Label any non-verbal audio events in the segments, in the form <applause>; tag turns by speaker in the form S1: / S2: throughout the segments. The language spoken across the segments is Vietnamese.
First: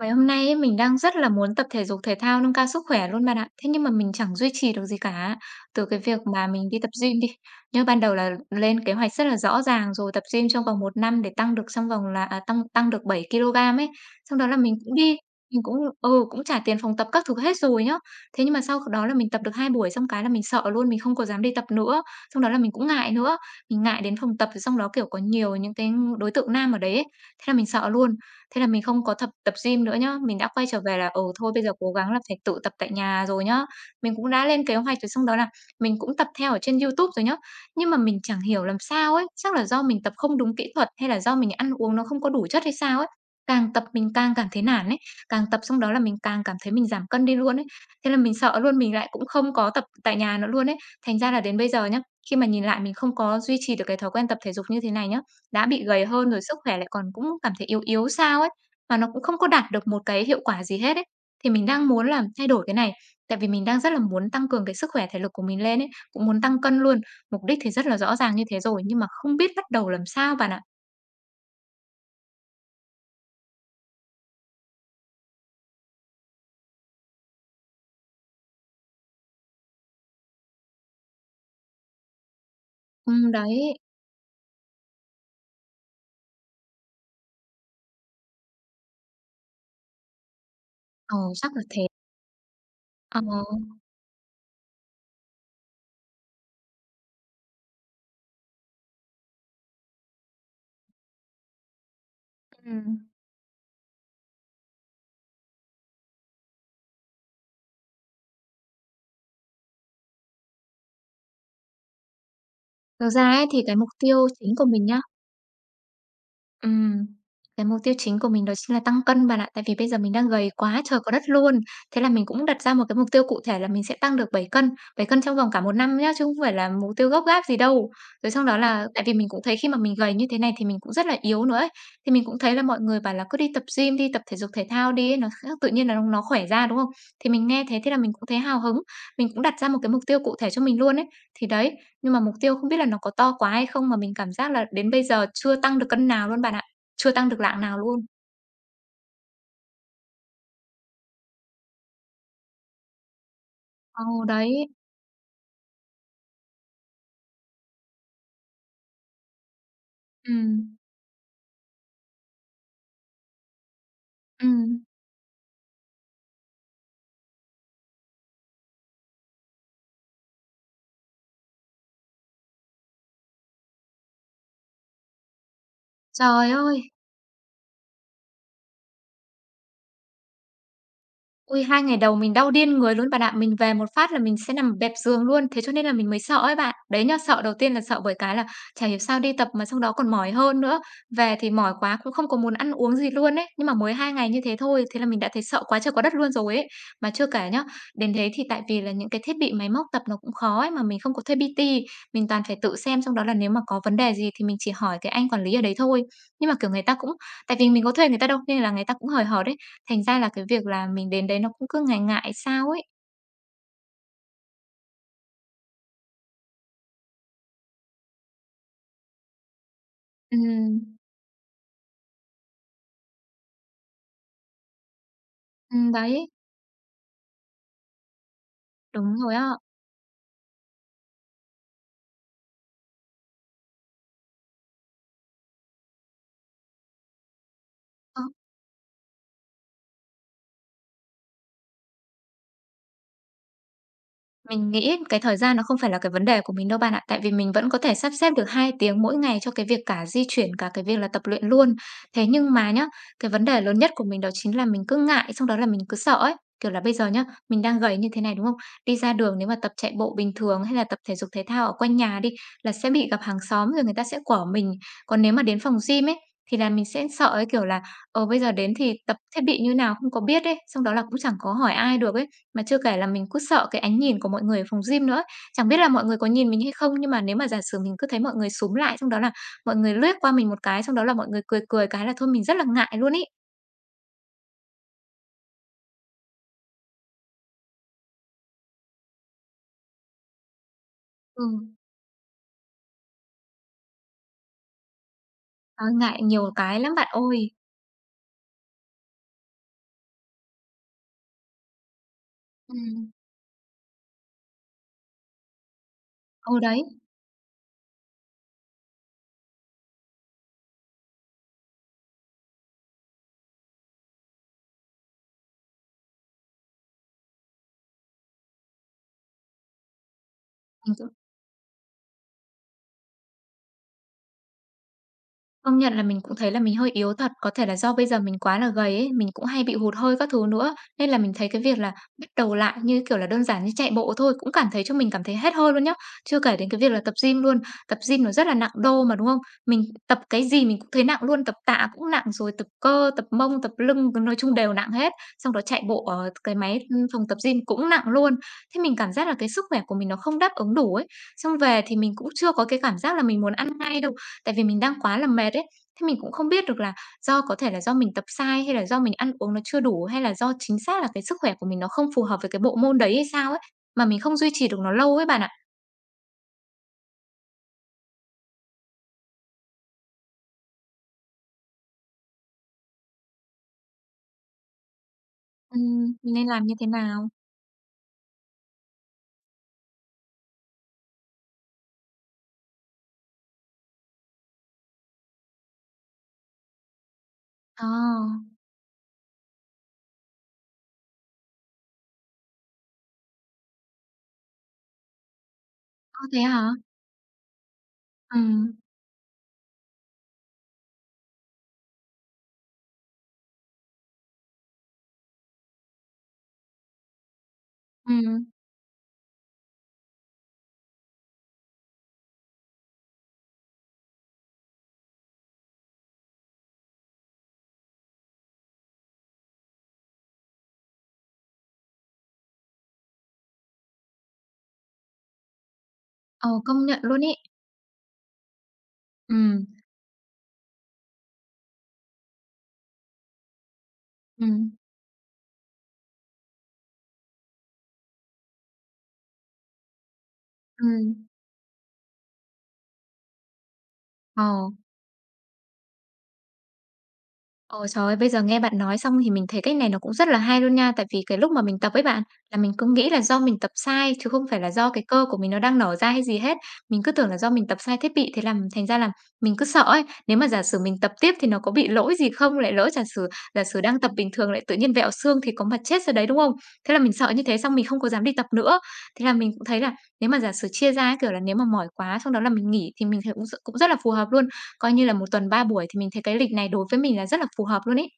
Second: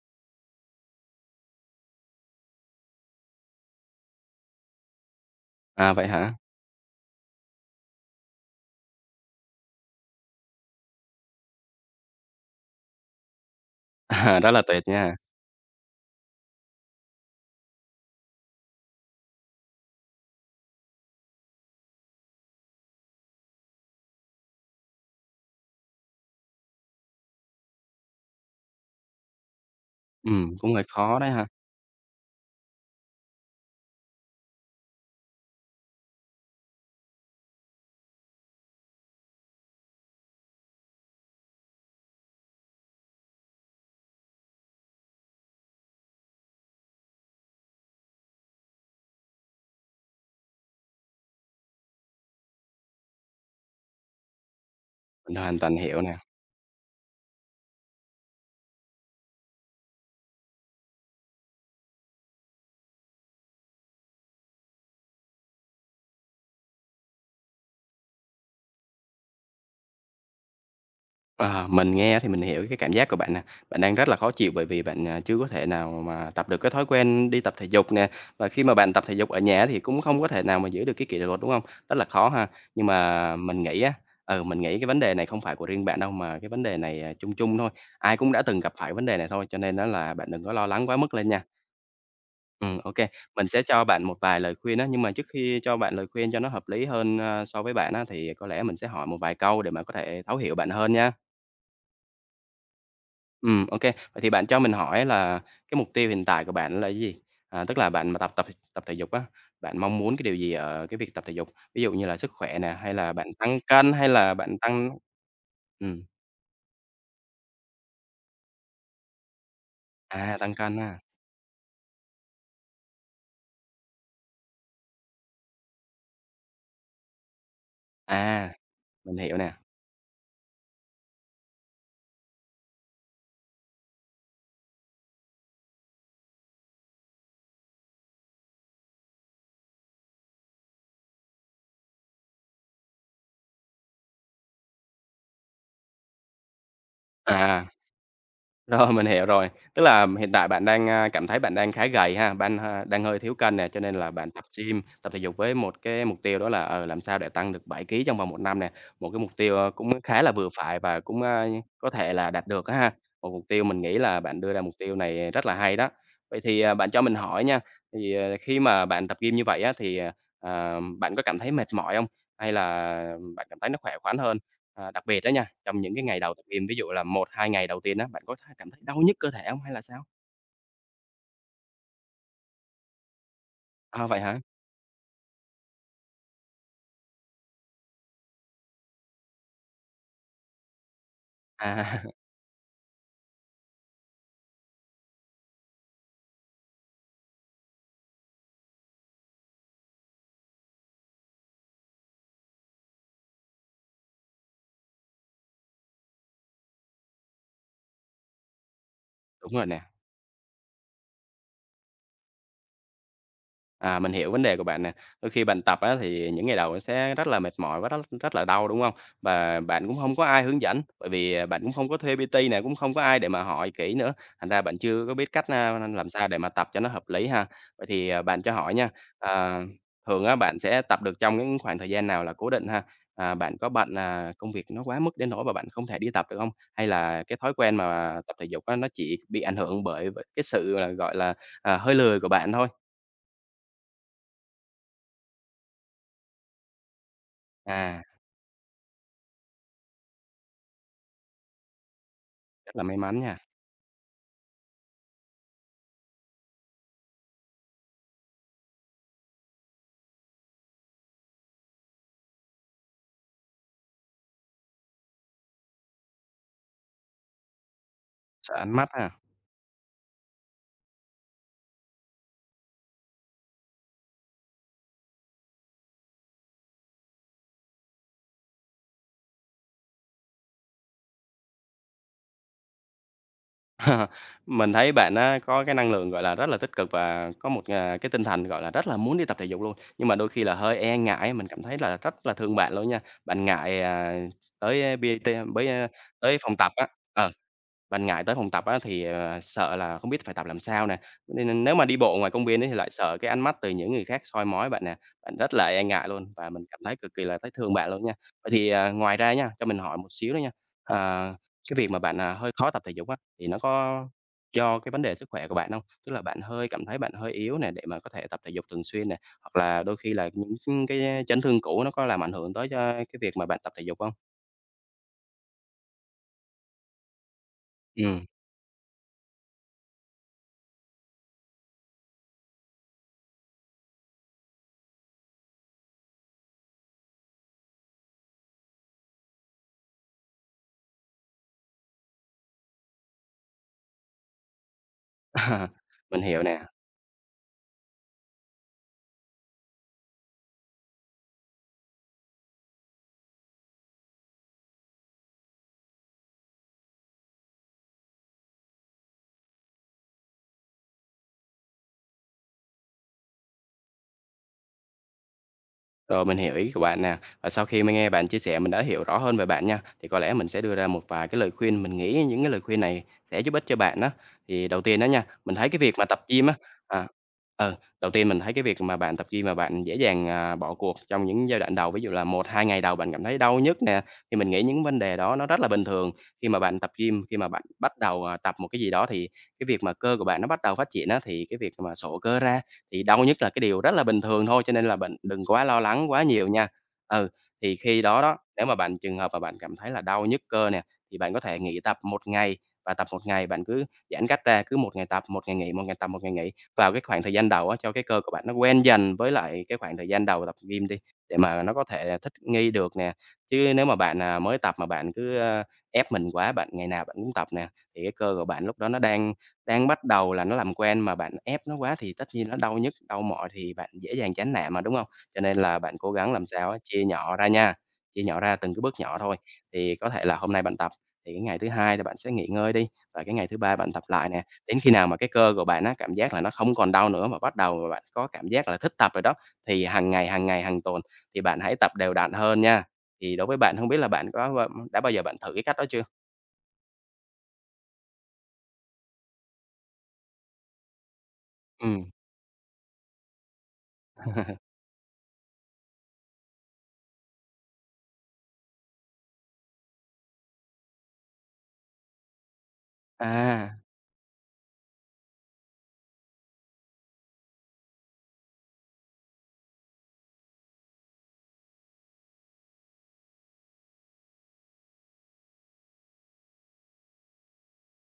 S1: Mấy hôm nay ấy, mình đang rất là muốn tập thể dục thể thao nâng cao sức khỏe luôn bạn ạ. Thế nhưng mà mình chẳng duy trì được gì cả. Từ
S2: À,
S1: cái
S2: vậy
S1: việc
S2: hả? <laughs>
S1: mà mình đi tập gym đi. Nhớ ban đầu là lên kế hoạch rất là rõ ràng rồi tập gym trong vòng một năm để tăng được trong vòng là à, tăng tăng được 7 kg ấy. Xong
S2: À,
S1: đó
S2: rất
S1: là
S2: là
S1: mình
S2: tuyệt
S1: cũng đi,
S2: nha.
S1: mình cũng ừ cũng trả tiền phòng tập các thứ hết rồi nhá. Thế nhưng mà sau đó là mình tập được 2 buổi xong cái là mình sợ luôn, mình không có dám đi tập nữa. Xong đó là mình cũng ngại nữa. Mình ngại đến phòng tập xong đó kiểu có nhiều những cái đối tượng nam ở đấy ấy. Thế là mình sợ luôn. Thế là mình không có tập tập gym nữa nhá, mình đã quay
S2: Cũng
S1: trở
S2: hơi
S1: về là,
S2: khó
S1: ừ,
S2: đấy ha.
S1: thôi bây giờ cố gắng là phải tự tập tại nhà rồi nhá. Mình cũng đã lên kế hoạch rồi xong đó là mình cũng tập theo ở trên YouTube rồi nhá. Nhưng mà mình chẳng hiểu làm sao ấy, chắc là do mình tập không đúng kỹ thuật hay là do mình ăn uống nó không có đủ chất hay sao ấy. Càng tập mình càng cảm thấy nản ấy, càng tập xong đó là mình càng cảm thấy mình giảm cân đi luôn ấy. Thế là mình sợ luôn, mình lại cũng không có tập tại nhà nữa luôn ấy. Thành ra là đến bây giờ nhá, khi mà nhìn lại mình không có duy trì được cái thói quen tập thể dục như thế này nhá,
S2: Mình hoàn
S1: đã
S2: toàn
S1: bị
S2: hiểu
S1: gầy
S2: nè.
S1: hơn rồi sức khỏe lại còn cũng cảm thấy yếu yếu sao ấy, mà nó cũng không có đạt được một cái hiệu quả gì hết ấy. Thì mình đang muốn là thay đổi cái này, tại vì mình đang rất là muốn tăng cường cái sức khỏe thể lực của mình lên ấy, cũng muốn tăng cân luôn. Mục đích thì rất là rõ ràng như thế rồi, nhưng mà không biết bắt đầu làm sao bạn ạ.
S2: Ờ, mình nghe thì mình hiểu cái cảm giác của bạn nè. Bạn đang rất là khó chịu bởi vì bạn, chưa có thể nào mà tập được cái thói quen đi tập thể dục nè, và khi mà bạn tập thể dục ở nhà thì cũng không có thể nào mà giữ được cái kỷ luật, đúng không? Rất là khó ha. Nhưng mà mình
S1: Đấy,
S2: nghĩ á, mình nghĩ cái vấn đề này không phải của riêng bạn đâu, mà cái vấn đề này, chung chung thôi. Ai cũng đã từng gặp phải vấn đề này thôi, cho nên đó là bạn đừng có lo lắng quá mức
S1: ờ,
S2: lên nha.
S1: chắc là thế.
S2: Ừ, ok.
S1: Ờ,
S2: Mình sẽ cho bạn một vài lời khuyên á, nhưng mà trước khi cho bạn lời khuyên cho nó hợp lý hơn, so với bạn á, thì có lẽ mình sẽ hỏi một vài câu để mà có thể thấu hiểu bạn hơn nha.
S1: ừm.
S2: Ừ, ok. Vậy thì bạn cho mình hỏi là cái mục tiêu hiện tại của bạn là cái gì? À, tức là bạn mà tập tập tập thể dục á, bạn mong muốn cái điều gì ở cái việc tập thể dục? Ví dụ như là sức khỏe nè, hay
S1: Thực
S2: là bạn
S1: ra ấy
S2: tăng
S1: thì cái mục
S2: cân, hay
S1: tiêu
S2: là
S1: chính
S2: bạn
S1: của mình nhá.
S2: ừm,
S1: Ừm, cái mục tiêu chính của mình đó chính là tăng cân bạn ạ. Tại vì bây giờ mình đang
S2: à,
S1: gầy
S2: tăng cân
S1: quá
S2: ha.
S1: trời có đất luôn. Thế là mình cũng đặt ra một cái mục tiêu cụ thể là mình sẽ tăng được 7 cân, 7 cân trong vòng cả một năm nhá, chứ không phải là mục tiêu gấp gáp gì đâu. Rồi xong
S2: À,
S1: đó là tại vì
S2: mình
S1: mình
S2: hiểu
S1: cũng
S2: nè.
S1: thấy khi mà mình gầy như thế này thì mình cũng rất là yếu nữa ấy. Thì mình cũng thấy là mọi người bảo là cứ đi tập gym đi, tập thể dục thể thao đi ấy, nó sẽ tự nhiên là nó khỏe ra, đúng không? Thì mình nghe thế thế là mình cũng thấy hào hứng, mình cũng đặt ra một cái mục tiêu cụ thể cho mình luôn ấy. Thì đấy, nhưng mà mục tiêu không biết là nó có to quá hay không mà mình cảm giác là đến bây giờ chưa tăng được cân nào luôn bạn ạ, chưa tăng được lạng
S2: À.
S1: nào luôn.
S2: Rồi, <laughs> mình hiểu rồi. Tức là hiện tại bạn đang, cảm thấy bạn đang khá gầy ha, bạn ha đang hơi thiếu cân nè, cho nên
S1: Ờ,
S2: là bạn tập
S1: đấy.
S2: gym, tập thể dục với một cái mục tiêu đó là, làm sao để tăng được 7 ký trong vòng một năm nè. Một cái mục tiêu, cũng khá là vừa
S1: Ừm,
S2: phải và cũng, có thể là đạt được á ha. Một mục tiêu mình nghĩ là bạn đưa ra mục
S1: ừm.
S2: tiêu này rất là hay đó. Vậy thì, bạn cho mình hỏi nha, thì, khi mà bạn tập gym như vậy á thì, bạn có cảm thấy mệt mỏi không? Hay là bạn cảm thấy nó khỏe khoắn hơn? À, đặc biệt đó nha, trong những cái ngày đầu tập
S1: Trời
S2: gym, ví
S1: ơi!
S2: dụ là một 2 ngày đầu tiên á, bạn có cảm thấy đau nhức cơ thể không hay là sao?
S1: Ui, 2 ngày đầu mình đau điên người luôn bạn ạ. Mình về một
S2: À,
S1: phát là
S2: vậy
S1: mình
S2: hả?
S1: sẽ nằm bẹp giường luôn, thế cho nên là mình mới sợ ấy bạn. Đấy nhá, sợ đầu tiên là sợ bởi cái là chả hiểu sao đi tập mà xong đó còn mỏi hơn nữa. Về thì mỏi quá
S2: À,
S1: cũng
S2: <laughs>
S1: không có muốn ăn uống gì luôn ấy, nhưng mà mới 2 ngày như thế thôi, thế là mình đã thấy sợ quá trời quá đất luôn rồi ấy. Mà chưa kể nhá, đến đấy thì tại vì là những cái thiết bị máy móc tập nó cũng khó ấy, mà mình không có thuê PT, mình toàn phải tự xem, xong đó là nếu mà có vấn đề gì thì mình chỉ hỏi cái anh quản lý ở đấy thôi. Nhưng mà, kiểu, người ta cũng tại vì mình có thuê người ta đâu, nên là người ta cũng hời hợt
S2: đúng
S1: đấy.
S2: rồi nè.
S1: Thành ra là cái việc là mình đến đấy nó cũng cứ ngại ngại sao ấy.
S2: À, mình hiểu vấn đề của bạn nè. Đôi khi bạn tập á, thì những ngày đầu nó sẽ rất là mệt mỏi và rất rất là đau, đúng không? Và bạn cũng không có ai hướng
S1: Ừm,
S2: dẫn, bởi vì, bạn cũng không có thuê PT này, cũng không có ai để mà hỏi kỹ nữa, thành ra bạn chưa có biết cách, làm
S1: đấy,
S2: sao để mà tập cho nó hợp lý ha. Vậy thì, bạn cho hỏi nha,
S1: đúng rồi á.
S2: à, thường á, bạn sẽ tập được trong những khoảng thời gian nào là cố định ha? À, bạn có bận, là công việc nó quá mức đến nỗi mà bạn không thể đi tập được không? Hay là cái thói quen mà
S1: Ờ.
S2: tập thể dục á, nó chỉ bị ảnh hưởng bởi bởi cái sự là, gọi là, hơi lười của bạn thôi?
S1: Mình nghĩ cái thời gian nó không phải là cái vấn đề của mình đâu bạn ạ. Tại vì mình vẫn có thể
S2: À.
S1: sắp xếp được 2 tiếng mỗi ngày cho cái việc cả di chuyển, cả cái việc là tập luyện luôn. Thế nhưng mà
S2: Rất là
S1: nhá,
S2: may mắn
S1: cái
S2: nha.
S1: vấn đề lớn nhất của mình đó chính là mình cứ ngại, xong đó là mình cứ sợ ấy. Kiểu là bây giờ nhá, mình đang gầy như thế này đúng không? Đi ra đường nếu mà tập chạy bộ bình thường hay là tập thể dục thể thao ở quanh nhà đi là sẽ bị gặp hàng xóm rồi người ta sẽ quở mình. Còn nếu mà đến phòng gym ấy thì là mình sẽ sợ ấy, kiểu là ờ bây giờ
S2: Sợ
S1: đến
S2: ánh mắt
S1: thì
S2: ha.
S1: tập thiết bị như nào không có biết ấy, xong đó là cũng chẳng có hỏi ai được ấy. Mà chưa kể là mình cứ sợ cái ánh nhìn của mọi người ở phòng gym nữa ấy. Chẳng biết là mọi người có nhìn mình hay không, nhưng mà nếu mà giả sử mình cứ thấy mọi người xúm lại, xong đó là mọi người lướt qua mình một cái, xong đó là mọi người cười cười cái là thôi mình rất là ngại luôn ấy.
S2: <laughs> Mình thấy bạn á có cái năng lượng, gọi là, rất là tích cực và có một, cái tinh thần, gọi là, rất là muốn đi tập thể dục luôn, nhưng mà đôi khi là hơi e ngại, mình cảm
S1: Ừm,
S2: thấy là rất là thương bạn luôn nha. Bạn ngại tới PT tới,
S1: ờ,
S2: a,
S1: ngại
S2: tới
S1: nhiều
S2: phòng tập
S1: cái
S2: á.
S1: lắm bạn
S2: Ờ.
S1: ơi.
S2: Ban ngày tới phòng tập á thì, sợ là không biết phải tập làm sao nè, nên nên nếu mà đi bộ ngoài công viên ấy thì lại
S1: Ừm.
S2: sợ cái ánh mắt từ những người khác soi mói bạn nè, bạn rất là e ngại luôn và
S1: Ừ,
S2: mình cảm
S1: đấy,
S2: thấy cực kỳ là thấy thương bạn luôn nha. Vậy thì, ngoài ra nha, cho mình hỏi một xíu nữa nha, ờ, cái việc mà bạn, hơi khó tập thể dục á, thì nó có do cái vấn đề sức khỏe của bạn không? Tức là bạn hơi cảm thấy bạn hơi yếu nè để mà có thể tập thể dục thường xuyên nè, hoặc là đôi khi là
S1: mình cũng
S2: cái chấn thương cũ nó có làm ảnh hưởng tới cho cái việc mà bạn tập thể dục không?
S1: công nhận là mình cũng thấy là mình hơi yếu thật, có thể là do bây giờ
S2: Ừ.
S1: mình quá là gầy ấy, mình cũng hay bị hụt hơi các thứ nữa, nên là mình thấy cái việc là bắt đầu lại như, kiểu là, đơn giản như chạy bộ thôi cũng cảm thấy cho mình cảm thấy hết hơi luôn nhá. Chưa kể đến cái việc là tập gym luôn, tập gym nó rất là nặng đô mà, đúng không? Mình tập cái gì mình cũng thấy nặng luôn, tập tạ cũng nặng rồi tập cơ, tập mông, tập lưng, nói chung đều nặng hết, xong đó
S2: <laughs>
S1: chạy bộ
S2: Mình
S1: ở
S2: hiểu
S1: cái
S2: nè.
S1: máy, phòng tập gym cũng nặng luôn. Thế mình cảm giác là cái sức khỏe của mình nó không đáp ứng đủ ấy, xong về thì mình cũng chưa có cái cảm giác là mình muốn ăn ngay đâu. Tại vì mình đang quá là mệt ấy, thế mình cũng không biết được là do có thể là do mình tập sai hay là do mình ăn uống nó chưa đủ, hay là do chính xác là cái sức khỏe của mình nó không phù hợp với cái bộ môn đấy hay sao ấy, mà mình không duy trì được nó lâu ấy bạn ạ.
S2: Rồi, mình hiểu ý của bạn nè. Và sau khi mà nghe bạn chia sẻ, mình đã hiểu rõ hơn về bạn nha. Thì có lẽ mình sẽ đưa ra một vài cái lời khuyên, mình nghĩ những cái lời khuyên này sẽ giúp ích cho bạn đó. Thì đầu tiên đó nha, mình thấy cái việc mà tập
S1: Mình nên
S2: gym á,
S1: làm như thế
S2: à,
S1: nào?
S2: ừ, đầu tiên mình thấy cái việc mà bạn tập gym mà bạn dễ dàng, bỏ cuộc trong những giai đoạn đầu, ví dụ là một 2 ngày đầu bạn cảm thấy đau nhức nè, thì mình nghĩ những vấn đề đó nó rất là bình thường. Khi mà bạn tập gym, khi mà bạn
S1: Ờ,
S2: bắt đầu, tập một cái gì đó thì cái việc mà cơ của bạn nó bắt đầu phát triển á, thì cái việc mà sổ cơ ra thì đau nhức là cái điều rất là bình thường thôi, cho nên là bạn đừng quá lo lắng
S1: ơ,
S2: quá
S1: thế
S2: nhiều
S1: hả?
S2: nha. Ừ, thì khi đó đó, nếu
S1: Ừm,
S2: mà bạn trường hợp mà bạn cảm thấy là đau nhức cơ nè, thì bạn có thể nghỉ tập một ngày và tập một ngày bạn cứ giãn cách ra, cứ một ngày tập, một ngày nghỉ, một ngày tập, một ngày nghỉ. Vào cái khoảng thời gian đầu á, cho cái cơ của
S1: ừm,
S2: bạn nó quen dần với lại cái khoảng thời gian đầu tập gym đi, để mà nó có thể là thích nghi được nè. Chứ nếu mà bạn, mới tập mà bạn cứ, ép mình quá, bạn ngày nào bạn cũng tập nè, thì cái cơ của bạn lúc đó nó đang đang bắt đầu là nó làm quen mà bạn ép nó quá thì tất nhiên nó đau nhức, đau mỏi thì bạn dễ dàng chán nản mà, đúng không? Cho nên là bạn cố gắng làm
S1: ờ,
S2: sao á
S1: công nhận
S2: chia
S1: luôn ấy.
S2: nhỏ ra nha, chia nhỏ ra từng cái bước nhỏ thôi.
S1: Ừm,
S2: Thì có thể là hôm nay bạn tập, thì cái ngày thứ hai thì bạn sẽ nghỉ ngơi đi, và cái ngày thứ ba bạn tập lại nè.
S1: ừm,
S2: Đến khi nào mà cái cơ của bạn á, cảm giác là nó không còn đau nữa mà bắt đầu mà bạn có cảm giác là thích tập rồi đó, thì hàng ngày, hàng ngày, hàng tuần
S1: ừm,
S2: thì bạn hãy tập đều đặn hơn nha. Thì đối với bạn, không biết là bạn có
S1: ờ.
S2: đã bao giờ bạn thử cái cách đó chưa?
S1: Ồ, trời ơi, bây giờ nghe bạn nói xong thì mình thấy cách này nó cũng rất là hay luôn nha. Tại vì cái lúc mà mình tập ấy
S2: Ừm.
S1: bạn, là mình cứ nghĩ là do mình tập sai chứ không phải là
S2: <laughs>
S1: do cái cơ của mình nó đang nở ra hay gì hết. Mình cứ tưởng là do mình tập sai thiết bị thế làm thành ra là mình cứ sợ ấy, nếu mà giả sử mình tập tiếp thì nó có bị lỗi gì không, lại lỡ giả sử giả
S2: À.
S1: sử đang tập bình thường lại tự nhiên vẹo xương thì có mà chết ra đấy, đúng không? Thế là mình sợ như thế xong mình không có dám đi tập nữa. Thế là mình cũng thấy là nếu mà giả sử chia ra ấy, kiểu là nếu mà mỏi quá xong đó là mình nghỉ thì mình thấy cũng cũng rất là phù hợp luôn. Coi như là một tuần 3 buổi thì mình thấy cái lịch này đối với mình là rất là phù hợp luôn ấy.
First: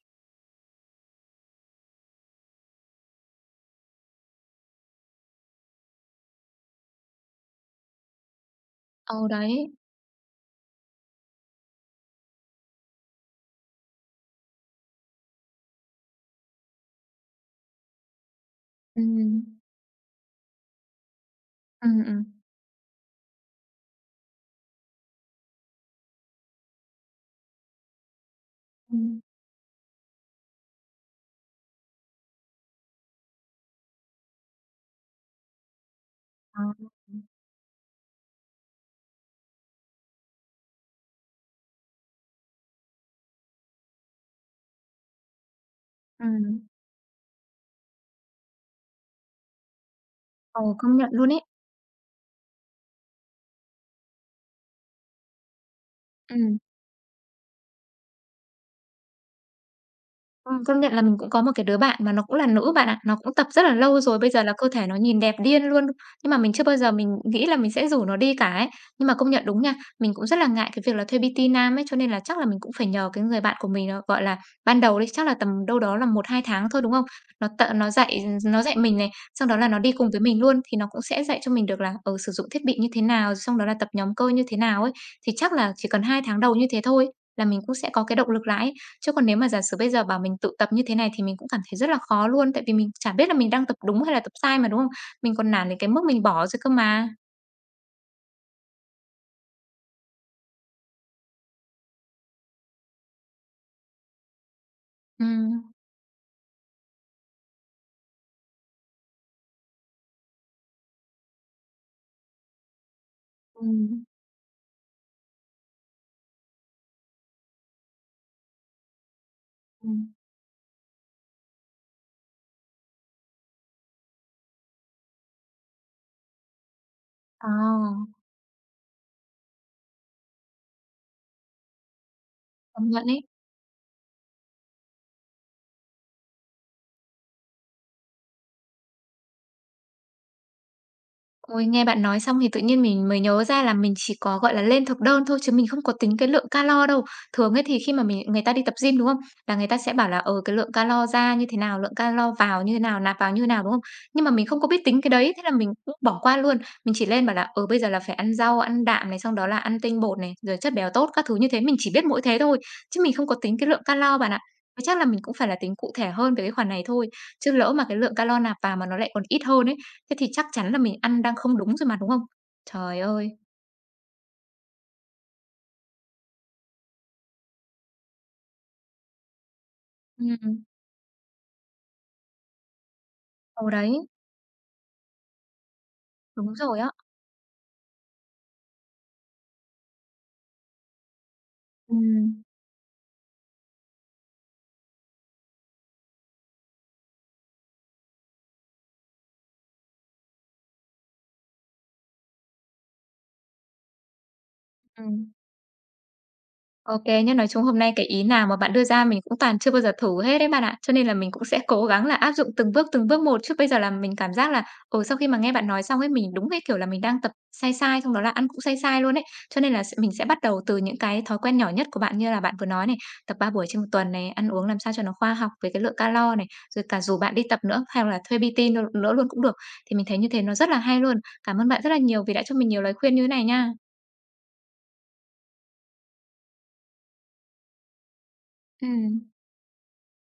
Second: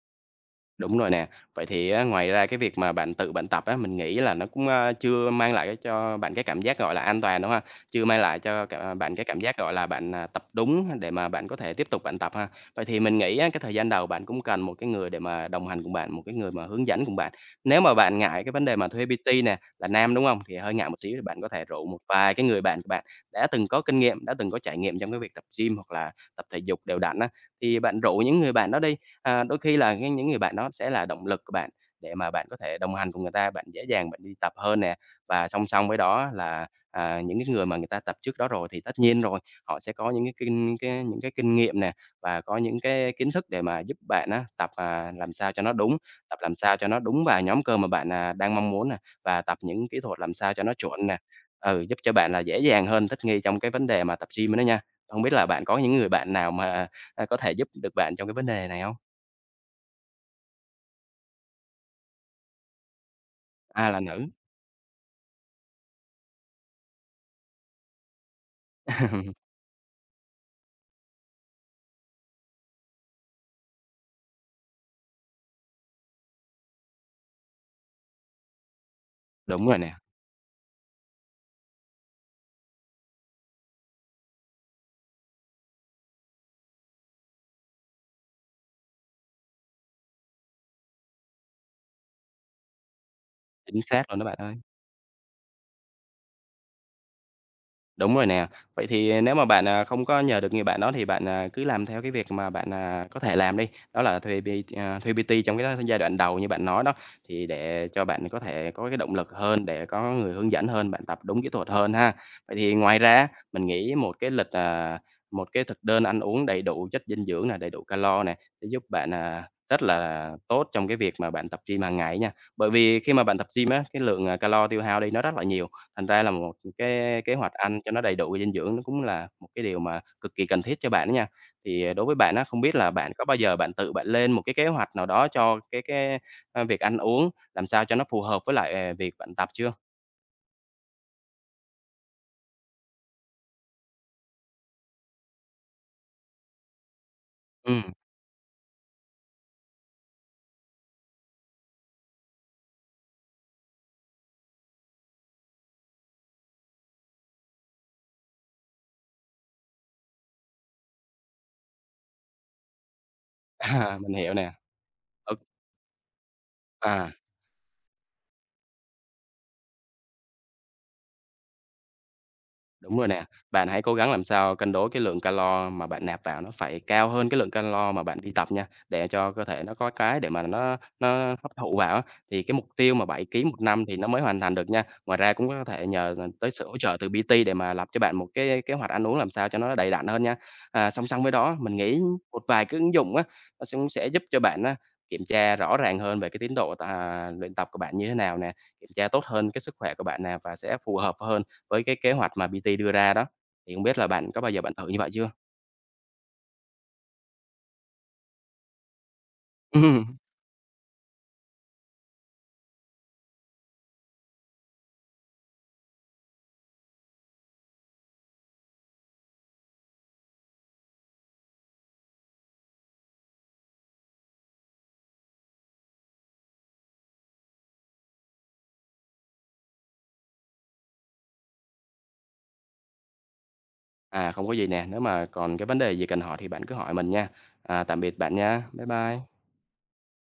S2: Đúng rồi nè. Vậy thì á, ngoài ra cái việc mà bạn tự bạn tập á, mình nghĩ là nó cũng, chưa mang lại cho bạn cái cảm giác, gọi là, an toàn đúng không? Chưa mang lại cho cảm bạn cái
S1: Ừ,
S2: cảm giác,
S1: đấy.
S2: gọi là, bạn, tập đúng để mà bạn có thể tiếp tục bạn tập ha. Vậy thì mình nghĩ á, cái thời gian đầu bạn cũng cần một cái người để mà đồng hành cùng bạn, một cái người mà hướng dẫn cùng bạn. Nếu mà bạn ngại cái vấn đề mà thuê
S1: Ừm.
S2: PT nè, là nam, đúng không? Thì hơi ngại một xíu thì bạn có thể rủ một
S1: Ừm, ừm.
S2: vài cái người bạn của bạn đã từng có kinh nghiệm, đã từng có trải nghiệm trong cái việc tập gym hoặc là tập thể dục đều đặn á, thì bạn rủ những người bạn đó đi.
S1: Ừm.
S2: À, đôi khi là cái những người bạn đó sẽ là động lực của bạn để mà bạn có thể đồng hành cùng người ta, bạn dễ dàng bạn đi tập hơn nè. Và song song với đó
S1: Ờ.
S2: là, những cái người mà người ta tập trước đó rồi thì tất nhiên rồi, họ sẽ có những cái kinh nghiệm nè, và có những cái kiến thức để mà giúp bạn á, tập, làm sao cho nó đúng, tập làm
S1: Ừm.
S2: sao cho nó đúng vào nhóm cơ mà bạn, đang mong muốn nè, và tập những kỹ thuật làm sao cho nó
S1: Ồ, công
S2: chuẩn
S1: nhận
S2: nè.
S1: luôn ấy.
S2: Ừ, giúp cho bạn là dễ dàng hơn, thích nghi trong cái vấn đề mà tập gym đó nha. Không biết là bạn có những người bạn nào
S1: Ừm.
S2: mà, có thể giúp được bạn trong cái vấn đề này không?
S1: Công nhận là mình cũng có một cái đứa bạn mà nó cũng là nữ bạn ạ, nó cũng tập rất là
S2: À,
S1: lâu
S2: là
S1: rồi,
S2: nữ.
S1: bây giờ là cơ thể nó nhìn đẹp điên luôn. Nhưng mà mình chưa bao giờ mình nghĩ là mình sẽ rủ nó đi cả ấy. Nhưng mà công nhận
S2: <laughs>
S1: đúng nha, mình cũng rất là ngại cái việc là thuê PT nam ấy, cho nên là chắc là mình cũng phải nhờ cái người bạn của mình, gọi là, ban đầu đi, chắc là tầm đâu đó là một hai tháng thôi, đúng không? Nó t nó dạy nó dạy mình này, xong đó
S2: Đúng
S1: là nó
S2: rồi
S1: đi
S2: nè,
S1: cùng với mình luôn, thì nó cũng sẽ dạy cho mình được là, ừ, sử dụng thiết bị như thế nào, xong đó là tập nhóm cơ như thế nào ấy. Thì chắc là chỉ cần 2 tháng đầu như thế thôi là mình cũng sẽ có cái động lực lại ấy. Chứ còn nếu mà giả sử bây giờ bảo mình tự tập như thế này thì mình cũng cảm thấy rất là khó luôn, tại vì mình chả biết là mình đang tập
S2: chính
S1: đúng
S2: xác
S1: hay
S2: luôn
S1: là
S2: đó
S1: tập
S2: bạn ơi.
S1: sai mà, đúng không? Mình còn nản đến cái mức mình bỏ rồi cơ mà.
S2: Đúng rồi nè. Vậy thì nếu mà bạn, không có nhờ được người bạn đó thì bạn, cứ làm theo cái việc mà bạn, có thể làm đi, đó là thuê PT trong cái
S1: Ừm.
S2: giai đoạn đầu như bạn nói đó, thì để cho bạn có thể có cái động lực hơn, để có người hướng dẫn hơn, bạn tập đúng kỹ thuật hơn ha. Vậy thì ngoài ra mình nghĩ
S1: Ừm,
S2: một cái thực đơn ăn uống đầy đủ chất dinh dưỡng này, đầy đủ calo này sẽ giúp bạn, rất
S1: ừm.
S2: là tốt trong cái việc mà bạn tập gym hàng ngày nha. Bởi vì khi mà bạn tập gym á, cái lượng, calo tiêu hao đi nó rất là nhiều. Thành ra là một cái kế
S1: Ờ,
S2: hoạch ăn cho nó đầy đủ về dinh dưỡng nó cũng là một cái điều mà cực kỳ cần thiết cho bạn đó nha. Thì, đối với bạn á, không biết
S1: công
S2: là
S1: nhận
S2: bạn
S1: ấy.
S2: có bao giờ bạn tự bạn lên một cái kế hoạch nào đó cho cái, việc ăn uống làm sao cho nó phù hợp với lại, việc bạn tập chưa?
S1: Ôi, nghe bạn nói xong thì tự nhiên mình mới nhớ ra là mình chỉ có, gọi là, lên thực đơn thôi chứ mình không có tính cái lượng calo đâu. Thường ấy thì khi
S2: Ừm,
S1: mà mình người ta đi tập gym, đúng không? Là người ta sẽ bảo là, ừ, cái lượng calo ra như thế nào, lượng calo vào như thế nào, nạp vào như thế nào, đúng không? Nhưng mà mình không có biết tính cái đấy, thế là mình cũng bỏ qua luôn. Mình chỉ lên bảo là, ừ, bây giờ là phải ăn rau, ăn đạm này, xong đó là ăn tinh bột này, rồi chất béo tốt các thứ như thế, mình chỉ biết mỗi thế thôi, chứ mình không có tính
S2: <laughs>
S1: cái lượng
S2: mình
S1: calo bạn
S2: hiểu
S1: ạ.
S2: nè.
S1: Chắc là mình cũng
S2: Ô,
S1: phải là tính cụ thể hơn về cái khoản này thôi,
S2: à.
S1: chứ lỡ mà cái lượng calo nạp vào mà nó lại còn ít hơn ấy, thế thì chắc chắn là mình ăn đang không đúng rồi mà, đúng không?
S2: Đúng
S1: Trời
S2: rồi nè,
S1: ơi!
S2: bạn hãy cố gắng làm sao cân đối cái lượng calo mà bạn nạp vào nó phải cao hơn cái lượng calo mà bạn đi tập nha, để cho cơ thể nó có cái để mà
S1: Ừm,
S2: nó hấp thụ vào á. Thì cái mục tiêu mà 7 ký một
S1: ừ,
S2: năm thì
S1: đấy,
S2: nó mới hoàn thành được nha. Ngoài ra cũng có thể nhờ tới
S1: đúng
S2: sự hỗ
S1: rồi á.
S2: trợ từ PT để mà lập cho bạn một cái kế hoạch ăn uống làm sao cho nó đầy đặn hơn nha. À, song song với đó mình nghĩ
S1: Ừm,
S2: một vài cái ứng dụng á, nó cũng sẽ giúp cho bạn á, kiểm tra rõ ràng hơn về cái tiến độ, luyện tập của bạn như thế nào nè, kiểm tra tốt hơn cái sức khỏe của bạn nè và sẽ phù hợp hơn với cái kế hoạch mà PT đưa ra đó, thì không biết là bạn có bao giờ bạn thử như vậy
S1: ừm.
S2: chưa?
S1: OK, nhưng nói chung hôm nay cái ý nào mà bạn đưa ra mình cũng toàn chưa bao giờ thử
S2: <laughs>
S1: hết đấy bạn ạ. Cho nên là mình cũng sẽ cố gắng là áp dụng từng bước một, chứ bây giờ là mình cảm giác là, ừ, sau khi mà nghe bạn nói xong ấy, mình đúng cái kiểu là mình đang tập sai sai, xong đó là ăn cũng sai sai luôn ấy. Cho nên là s Mình sẽ bắt đầu từ những cái thói quen nhỏ nhất của bạn như là bạn vừa nói này, tập 3 buổi trên một tuần này, ăn uống làm sao cho nó khoa học về cái lượng calo này, rồi cả dù bạn đi tập nữa, hay là thuê PT nữa nữa luôn cũng được. Thì mình thấy như thế nó rất là hay luôn. Cảm ơn bạn rất là nhiều vì đã cho mình nhiều lời khuyên như thế này nha.
S2: À, không có gì nè, nếu mà còn cái vấn đề gì cần hỏi thì bạn cứ hỏi mình nha. À, tạm biệt bạn nha. Bye
S1: Ừm.
S2: bye.